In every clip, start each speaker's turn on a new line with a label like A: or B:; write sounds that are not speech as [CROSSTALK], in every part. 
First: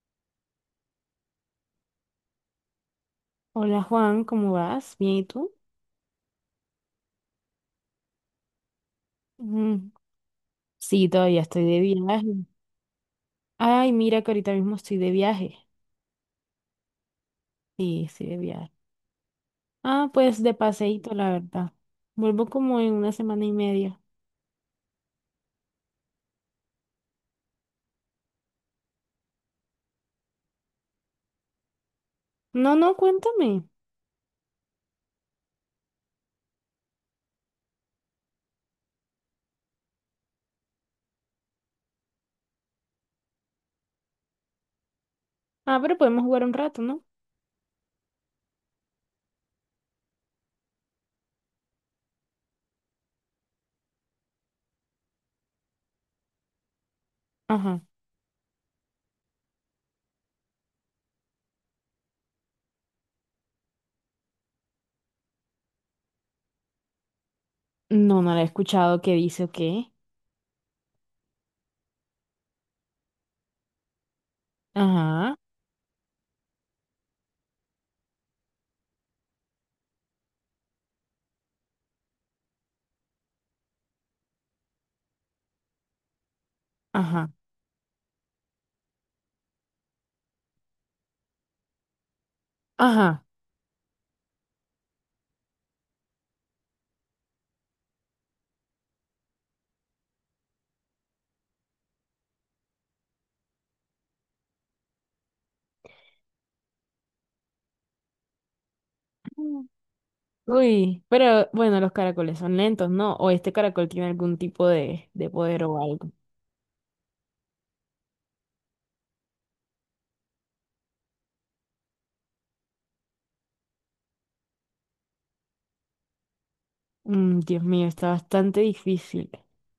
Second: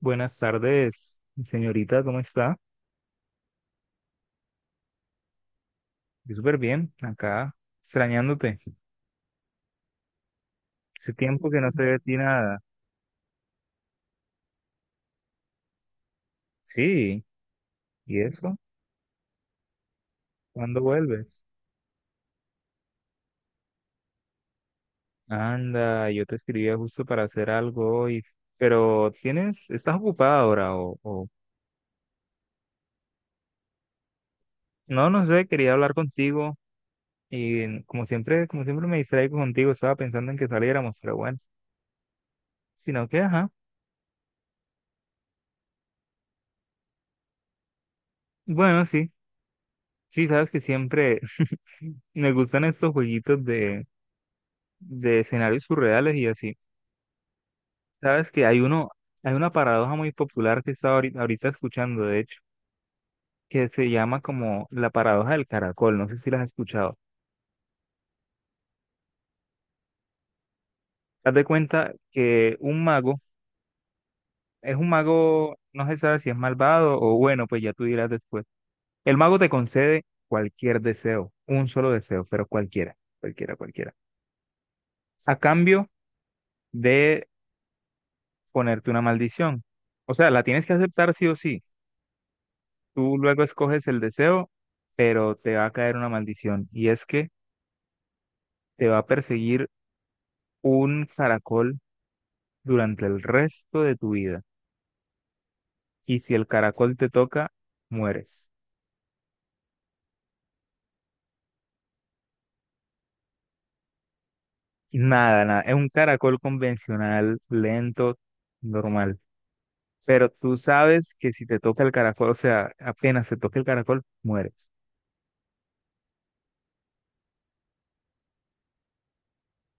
A: Buenas tardes, señorita, ¿cómo está?
B: Hola Juan, ¿cómo vas? ¿Bien y tú?
A: Yo súper bien, acá, extrañándote.
B: Mm, sí,
A: Hace
B: todavía
A: tiempo que
B: estoy
A: no
B: de
A: sé de ti
B: viaje.
A: nada.
B: Ay, mira que ahorita mismo estoy de viaje.
A: Sí,
B: Sí,
A: ¿y
B: estoy de
A: eso?
B: viaje. Ah, pues de
A: ¿Cuándo
B: paseíto, la
A: vuelves?
B: verdad. Vuelvo como en una semana y media.
A: Anda, yo te escribía justo para hacer algo hoy, pero tienes, estás ocupada ahora o
B: No, no, cuéntame.
A: No, no sé, quería hablar contigo y como siempre me distraigo contigo, estaba pensando en que saliéramos, pero bueno, sino que, ajá,
B: Ah, pero podemos jugar un rato, ¿no?
A: bueno, sí, sí, sabes que siempre [LAUGHS] me gustan estos jueguitos de escenarios surreales y así.
B: Ajá.
A: Sabes que hay uno, hay una paradoja muy popular que estaba ahorita escuchando, de hecho, que se llama como la paradoja del caracol. No sé si la has escuchado.
B: No, no la he escuchado. ¿Qué dice o qué?
A: Haz de cuenta que un mago es un
B: Ajá,
A: mago, no se sabe si es malvado o bueno, pues ya tú dirás después. El mago te concede cualquier deseo, un solo deseo, pero cualquiera, cualquiera, cualquiera, a cambio de
B: ajá,
A: ponerte una maldición. O sea, la tienes que aceptar sí o sí. Tú
B: ajá.
A: luego escoges el deseo, pero te va a caer una maldición y es que te va a perseguir un caracol durante el resto de tu vida. Y si el caracol te toca, mueres.
B: Mm. Uy, pero bueno, los caracoles son lentos, ¿no? O este caracol tiene algún tipo de
A: Nada, nada.
B: poder
A: Es
B: o
A: un
B: algo.
A: caracol convencional, lento, normal. Pero tú sabes que si te toca el caracol, o sea, apenas te toca el caracol, mueres.
B: Mm, Dios mío, está bastante difícil.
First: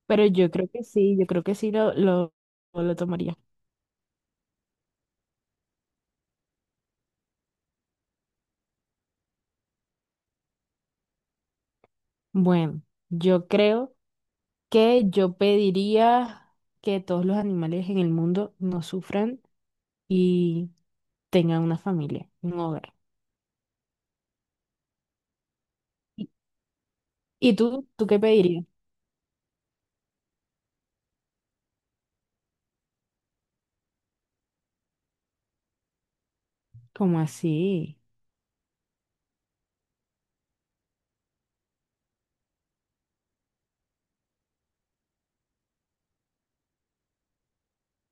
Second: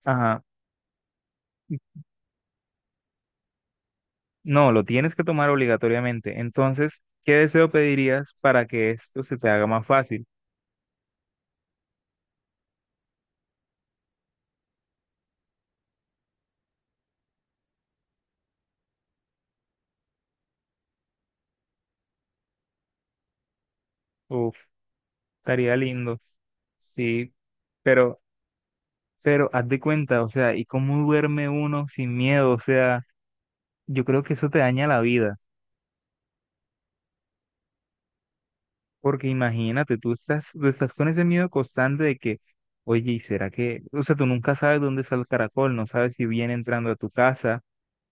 B: Pero
A: Ajá.
B: yo creo que sí, yo creo que sí lo tomaría.
A: No, lo tienes que tomar obligatoriamente. Entonces, ¿qué deseo pedirías para que esto se te haga más fácil?
B: Bueno, yo creo que yo pediría que todos los animales en el mundo no sufran y tengan una familia, un hogar.
A: Uf. Estaría lindo,
B: ¿Y,
A: sí,
B: y tú qué
A: pero,
B: pedirías?
A: pero haz de cuenta, o sea, ¿y cómo duerme uno sin miedo? O sea, yo creo que eso te daña la vida,
B: ¿Cómo así?
A: porque imagínate, tú estás con ese miedo constante de que, oye, ¿y será que, o sea, tú nunca sabes dónde está el caracol, no sabes si viene entrando a tu casa,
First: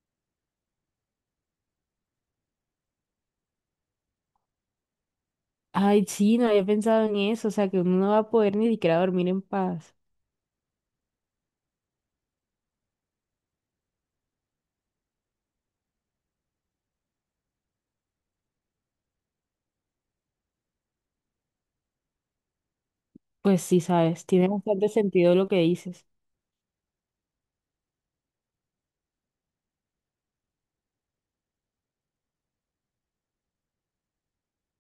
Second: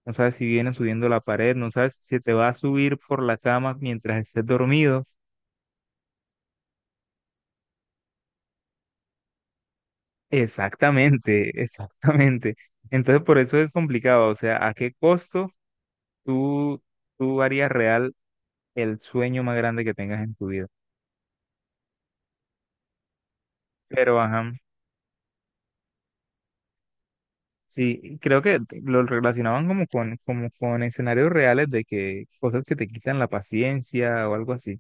A: no sabes si viene subiendo la pared, no sabes si te va a subir por la cama mientras estés dormido?
B: Ay, sí, no había pensado en eso, o sea, que uno no va a poder ni siquiera dormir en paz.
A: Exactamente, [LAUGHS] exactamente. Entonces, por eso es complicado, o sea, ¿a qué costo? Tú, tú harías real el sueño más grande que tengas en tu vida.
B: Pues sí,
A: Pero,
B: sabes, tiene
A: ajá,
B: bastante sentido lo que dices.
A: sí, creo que lo relacionaban como con escenarios reales de que cosas que te quitan la paciencia o algo así.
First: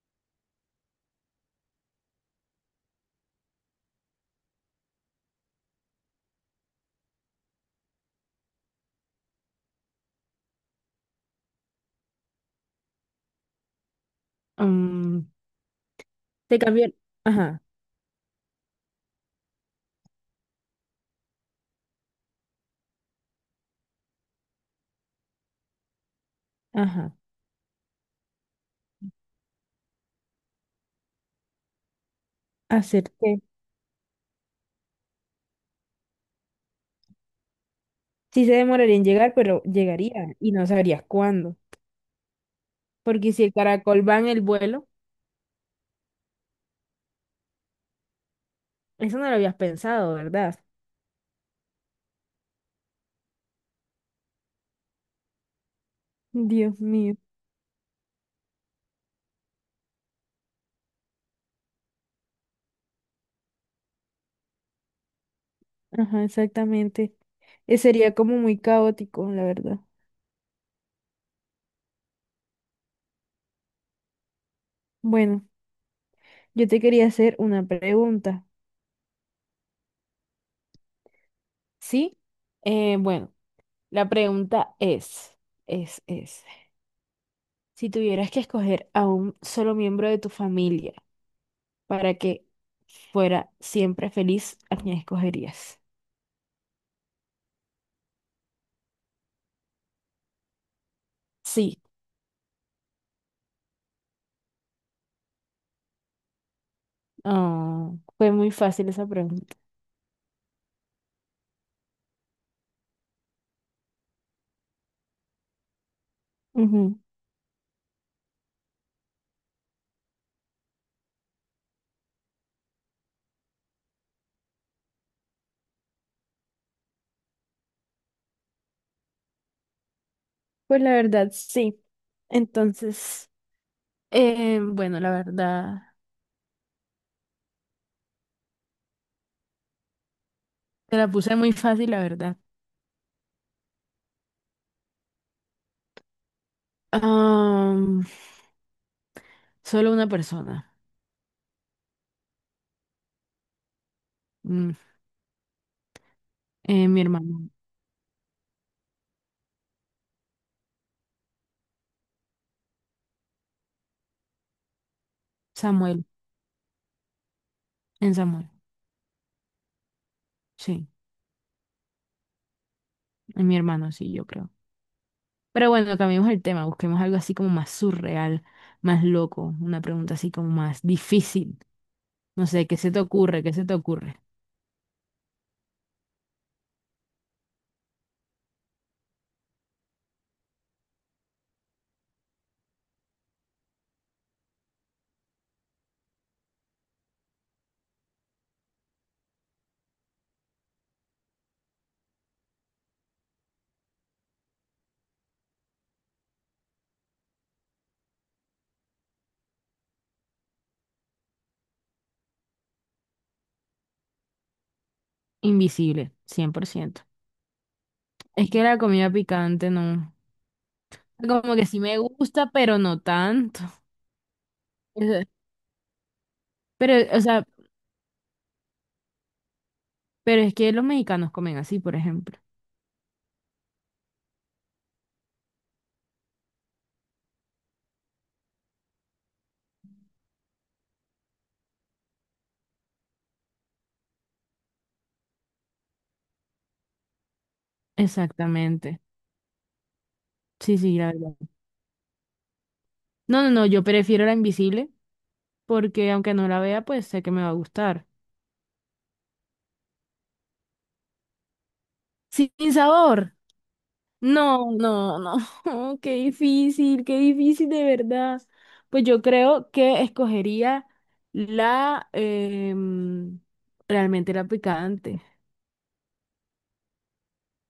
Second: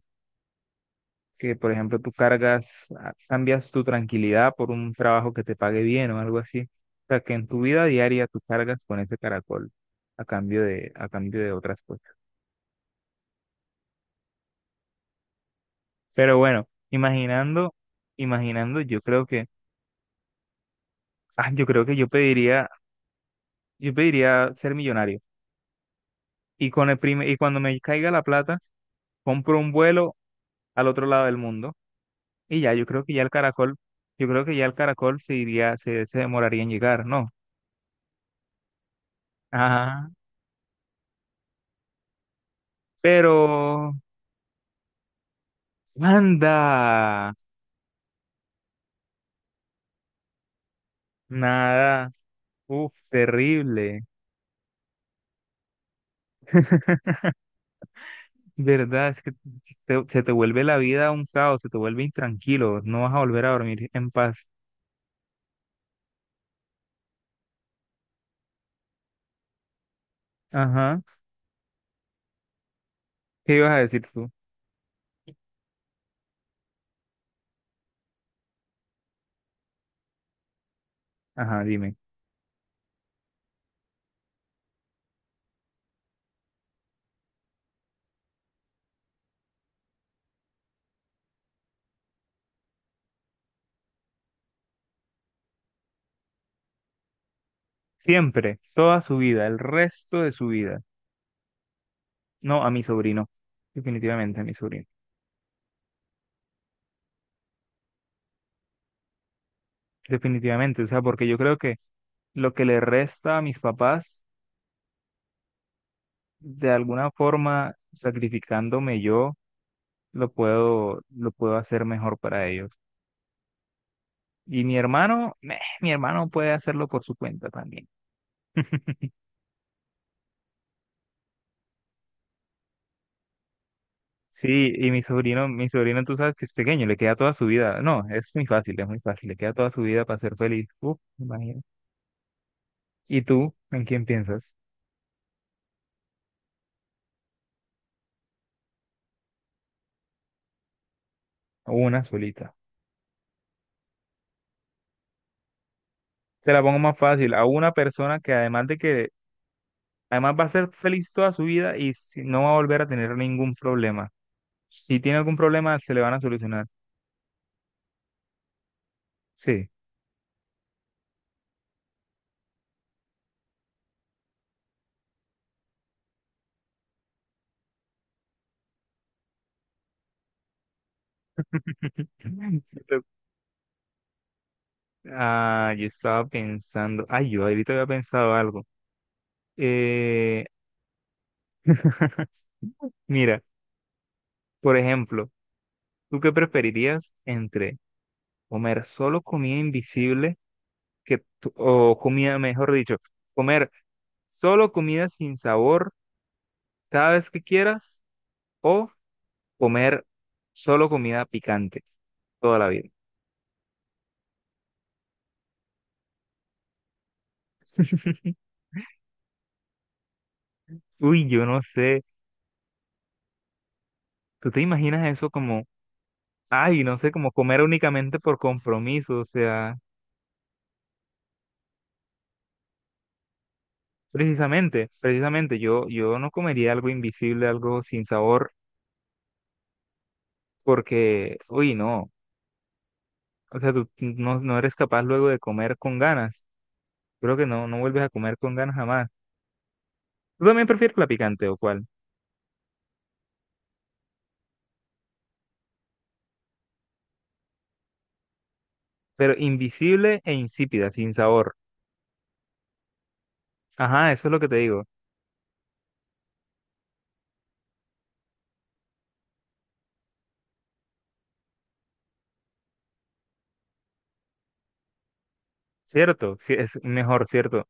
A: Que, por ejemplo, tú cargas, ah, cambias tu tranquilidad por un trabajo que te pague bien o algo así. O sea, que en tu vida diaria tú cargas con ese caracol a cambio de otras cosas.
B: Mm,
A: Pero
B: te
A: bueno,
B: cambió. Ajá,
A: imaginando, imaginando, yo creo que, ah, yo creo que yo pediría. Yo pediría ser millonario. Y con el
B: ajá.
A: prime- y cuando me caiga la plata, compro un vuelo al otro lado del mundo. Y ya, yo creo que ya el
B: Acerté.
A: caracol, yo creo que ya el caracol se iría, se demoraría en llegar, ¿no?
B: Sí se demoraría en llegar, pero
A: Ajá.
B: llegaría y no sabrías cuándo. Porque si el
A: Pero,
B: caracol va en el vuelo,
A: anda,
B: eso no lo habías pensado, ¿verdad?
A: nada. Uf, terrible.
B: Dios
A: [LAUGHS]
B: mío.
A: ¿Verdad? Es que te- se te vuelve la vida un caos, se te vuelve intranquilo, no vas a volver a dormir en paz.
B: Ajá, exactamente. Sería como muy caótico, la verdad.
A: Ajá. ¿Qué ibas a decir tú?
B: Bueno, yo te quería hacer una pregunta.
A: Ajá, dime.
B: Sí. Bueno, la pregunta es, si tuvieras que escoger a un solo miembro de tu familia para que fuera siempre feliz, ¿a quién escogerías?
A: Siempre, toda su vida, el resto de su vida.
B: Sí.
A: No, a mi sobrino, definitivamente a mi sobrino,
B: Ah, fue muy fácil esa pregunta.
A: definitivamente, o sea, porque yo creo que lo que le resta a mis papás, de
B: Ujú.
A: alguna forma, sacrificándome yo, lo puedo hacer mejor para ellos. Y mi hermano, meh, mi hermano puede hacerlo por su cuenta también.
B: Pues la verdad, sí. Entonces,
A: Sí, y
B: bueno, la
A: mi
B: verdad,
A: sobrino, tú sabes que es pequeño, le queda toda su vida. No, es muy fácil, le queda toda su vida para ser feliz.
B: te
A: Uf,
B: la
A: me
B: puse muy
A: imagino.
B: fácil, la verdad.
A: ¿Y tú, en quién piensas?
B: Am, solo una persona.
A: Una solita.
B: Mm,
A: Te la pongo más
B: mi
A: fácil, a
B: hermano,
A: una persona que además de que. Además va a ser feliz toda su vida y si- no va a volver a tener ningún problema. Si tiene algún problema, se le
B: Samuel,
A: van a solucionar.
B: en Samuel.
A: Sí.
B: Sí, en mi hermano, sí, yo creo. Pero bueno, cambiemos el tema, busquemos algo así como más surreal, más loco, una pregunta así como más difícil.
A: [LAUGHS]
B: No sé, ¿qué
A: Sí,
B: se te
A: lo-
B: ocurre? ¿Qué se te ocurre?
A: Ah, yo estaba pensando, ay, yo ahorita había pensado algo. Eh, [LAUGHS] mira, por ejemplo, ¿tú qué preferirías entre comer solo comida invisible que, tú- o comida, mejor dicho, comer solo comida sin sabor cada vez que quieras o comer solo comida picante toda la vida?
B: Invisible, 100%.
A: [LAUGHS]
B: Es que la comida picante no.
A: Uy, yo
B: Como
A: no
B: que sí me
A: sé.
B: gusta, pero no tanto.
A: ¿Tú te imaginas
B: Es-
A: eso como, ay,
B: Pero,
A: no sé,
B: o
A: como
B: sea,
A: comer únicamente por compromiso? O sea,
B: pero es que los mexicanos comen así, por ejemplo.
A: precisamente, precisamente, yo no comería algo invisible, algo sin sabor, porque, uy, no. O sea, tú no, no eres capaz luego de comer con ganas. Creo que no, no vuelves a comer con ganas
B: Exactamente.
A: jamás. ¿Tú también
B: Sí,
A: prefieres
B: sí,
A: la
B: la verdad.
A: picante o cuál?
B: No, no, no, yo prefiero la invisible porque aunque no la vea, pues sé que me va a gustar.
A: Pero invisible e insípida, sin sabor.
B: Sin sabor.
A: Ajá, eso es lo que te
B: No,
A: digo.
B: no, no. [LAUGHS] Oh, qué difícil de verdad. Pues yo creo que escogería la, em, realmente la picante.
A: Cierto, sí, es mejor, cierto.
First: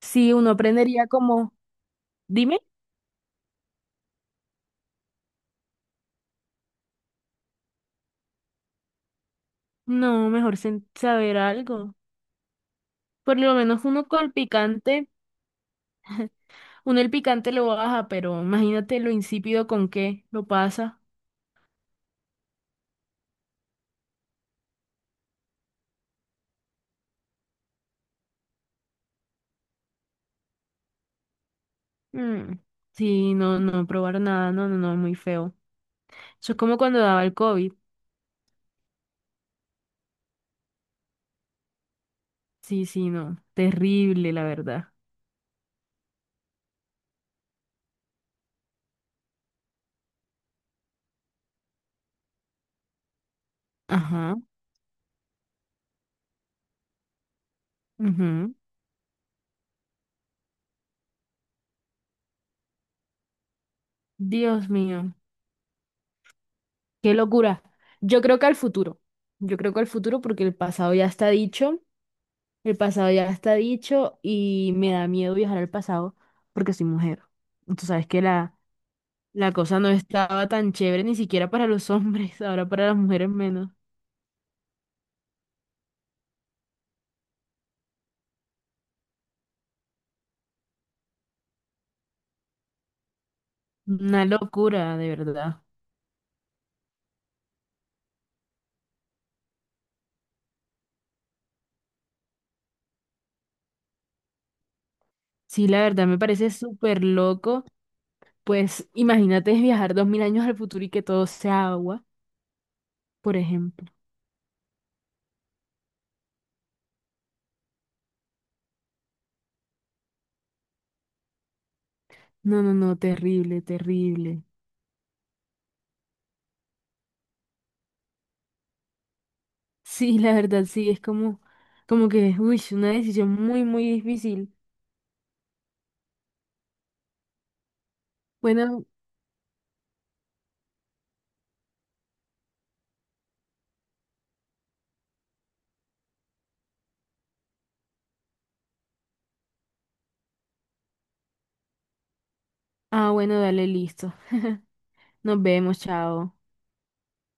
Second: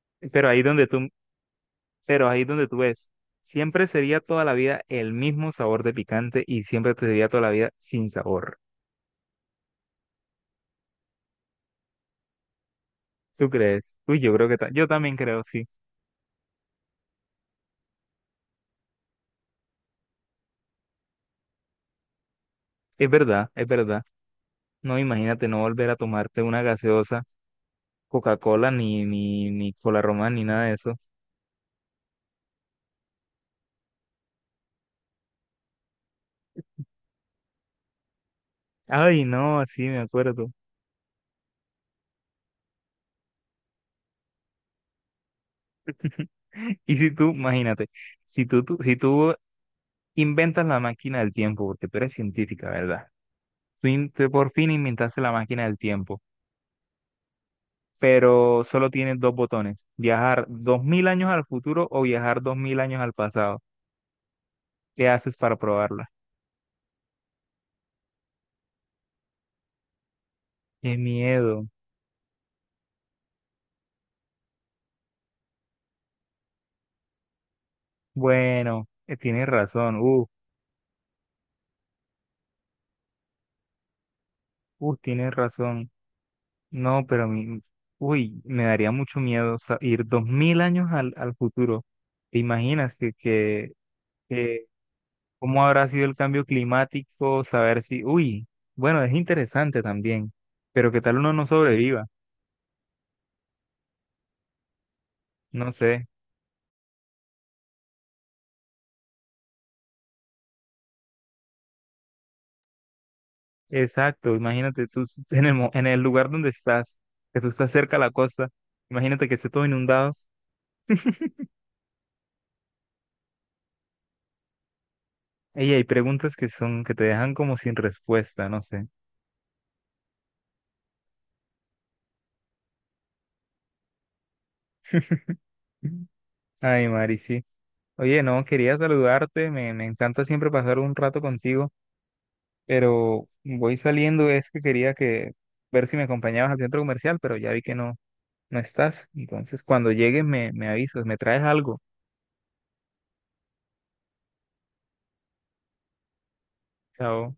B: Sí,
A: Pero
B: uno
A: ahí donde
B: aprendería
A: tú,
B: como,
A: pero ahí es
B: dime.
A: donde tú ves, siempre sería toda la vida el mismo sabor de picante y siempre te sería toda la vida sin sabor.
B: No, mejor saber algo. Por
A: ¿Tú
B: lo menos
A: crees?
B: uno
A: Uy,
B: con
A: yo
B: el
A: creo que ta- yo
B: picante,
A: también creo, sí.
B: uno el picante lo baja, pero imagínate lo insípido con que lo pasa.
A: Es verdad, es verdad. No, imagínate no volver a tomarte una gaseosa, Coca-Cola, ni, ni, ni Cola Román, ni nada de eso.
B: Mm, sí, no, no probar nada, no, no, no, muy feo. Eso es como cuando daba el COVID.
A: Ay, no, sí, me acuerdo.
B: Sí, sí, no, terrible, la verdad.
A: [LAUGHS] Y si tú, imagínate, si tú, tú- si tú inventas la máquina del tiempo, porque tú eres científica, ¿verdad? Tú in- tú
B: Ajá,
A: por fin inventaste la máquina del tiempo.
B: ujú.
A: Pero solo tienes dos botones, viajar 2000 años al futuro o viajar 2000 años al pasado.
B: Dios
A: ¿Qué
B: mío,
A: haces para probarla?
B: qué locura. Yo creo que al futuro, yo creo que al futuro porque el pasado
A: Qué
B: ya está
A: miedo.
B: dicho. El pasado ya está dicho y me da miedo viajar al pasado porque soy mujer. Y tú sabes que la,
A: Bueno, tienes
B: la cosa no
A: razón.
B: estaba tan chévere ni siquiera para los [LAUGHS] hombres, ahora para las mujeres menos.
A: Tienes razón. No, pero mi, uy, me daría mucho miedo sa- ir 2000 años al, al futuro. ¿Te imaginas
B: Una
A: que
B: locura, de verdad.
A: cómo habrá sido el cambio climático? Saber si, uy, bueno, es interesante también, pero qué tal uno no sobreviva.
B: Sí,
A: No
B: la
A: sé.
B: verdad me parece súper loco. Pues imagínate viajar 2.000 años al futuro y que todo sea agua, por ejemplo.
A: Exacto, imagínate tú en el, mo- en el lugar donde estás, que tú estás cerca a la costa, imagínate que esté todo inundado.
B: No, no, no, terrible, terrible. [LAUGHS]
A: Ey, hay preguntas que son, que te dejan como sin respuesta, no sé.
B: Sí, la verdad sí, es como, como que, uy, una decisión muy, muy difícil.
A: [LAUGHS] Ay, Mari, sí. Oye, no, quería
B: Bueno,
A: saludarte, me encanta siempre pasar un rato contigo, pero voy saliendo, es que quería que ver si me acompañabas al centro comercial, pero ya vi que no, no estás. Entonces, cuando llegues me avisas, me traes algo.
B: bueno, dale, listo. Nos vemos, chao.
A: Chao.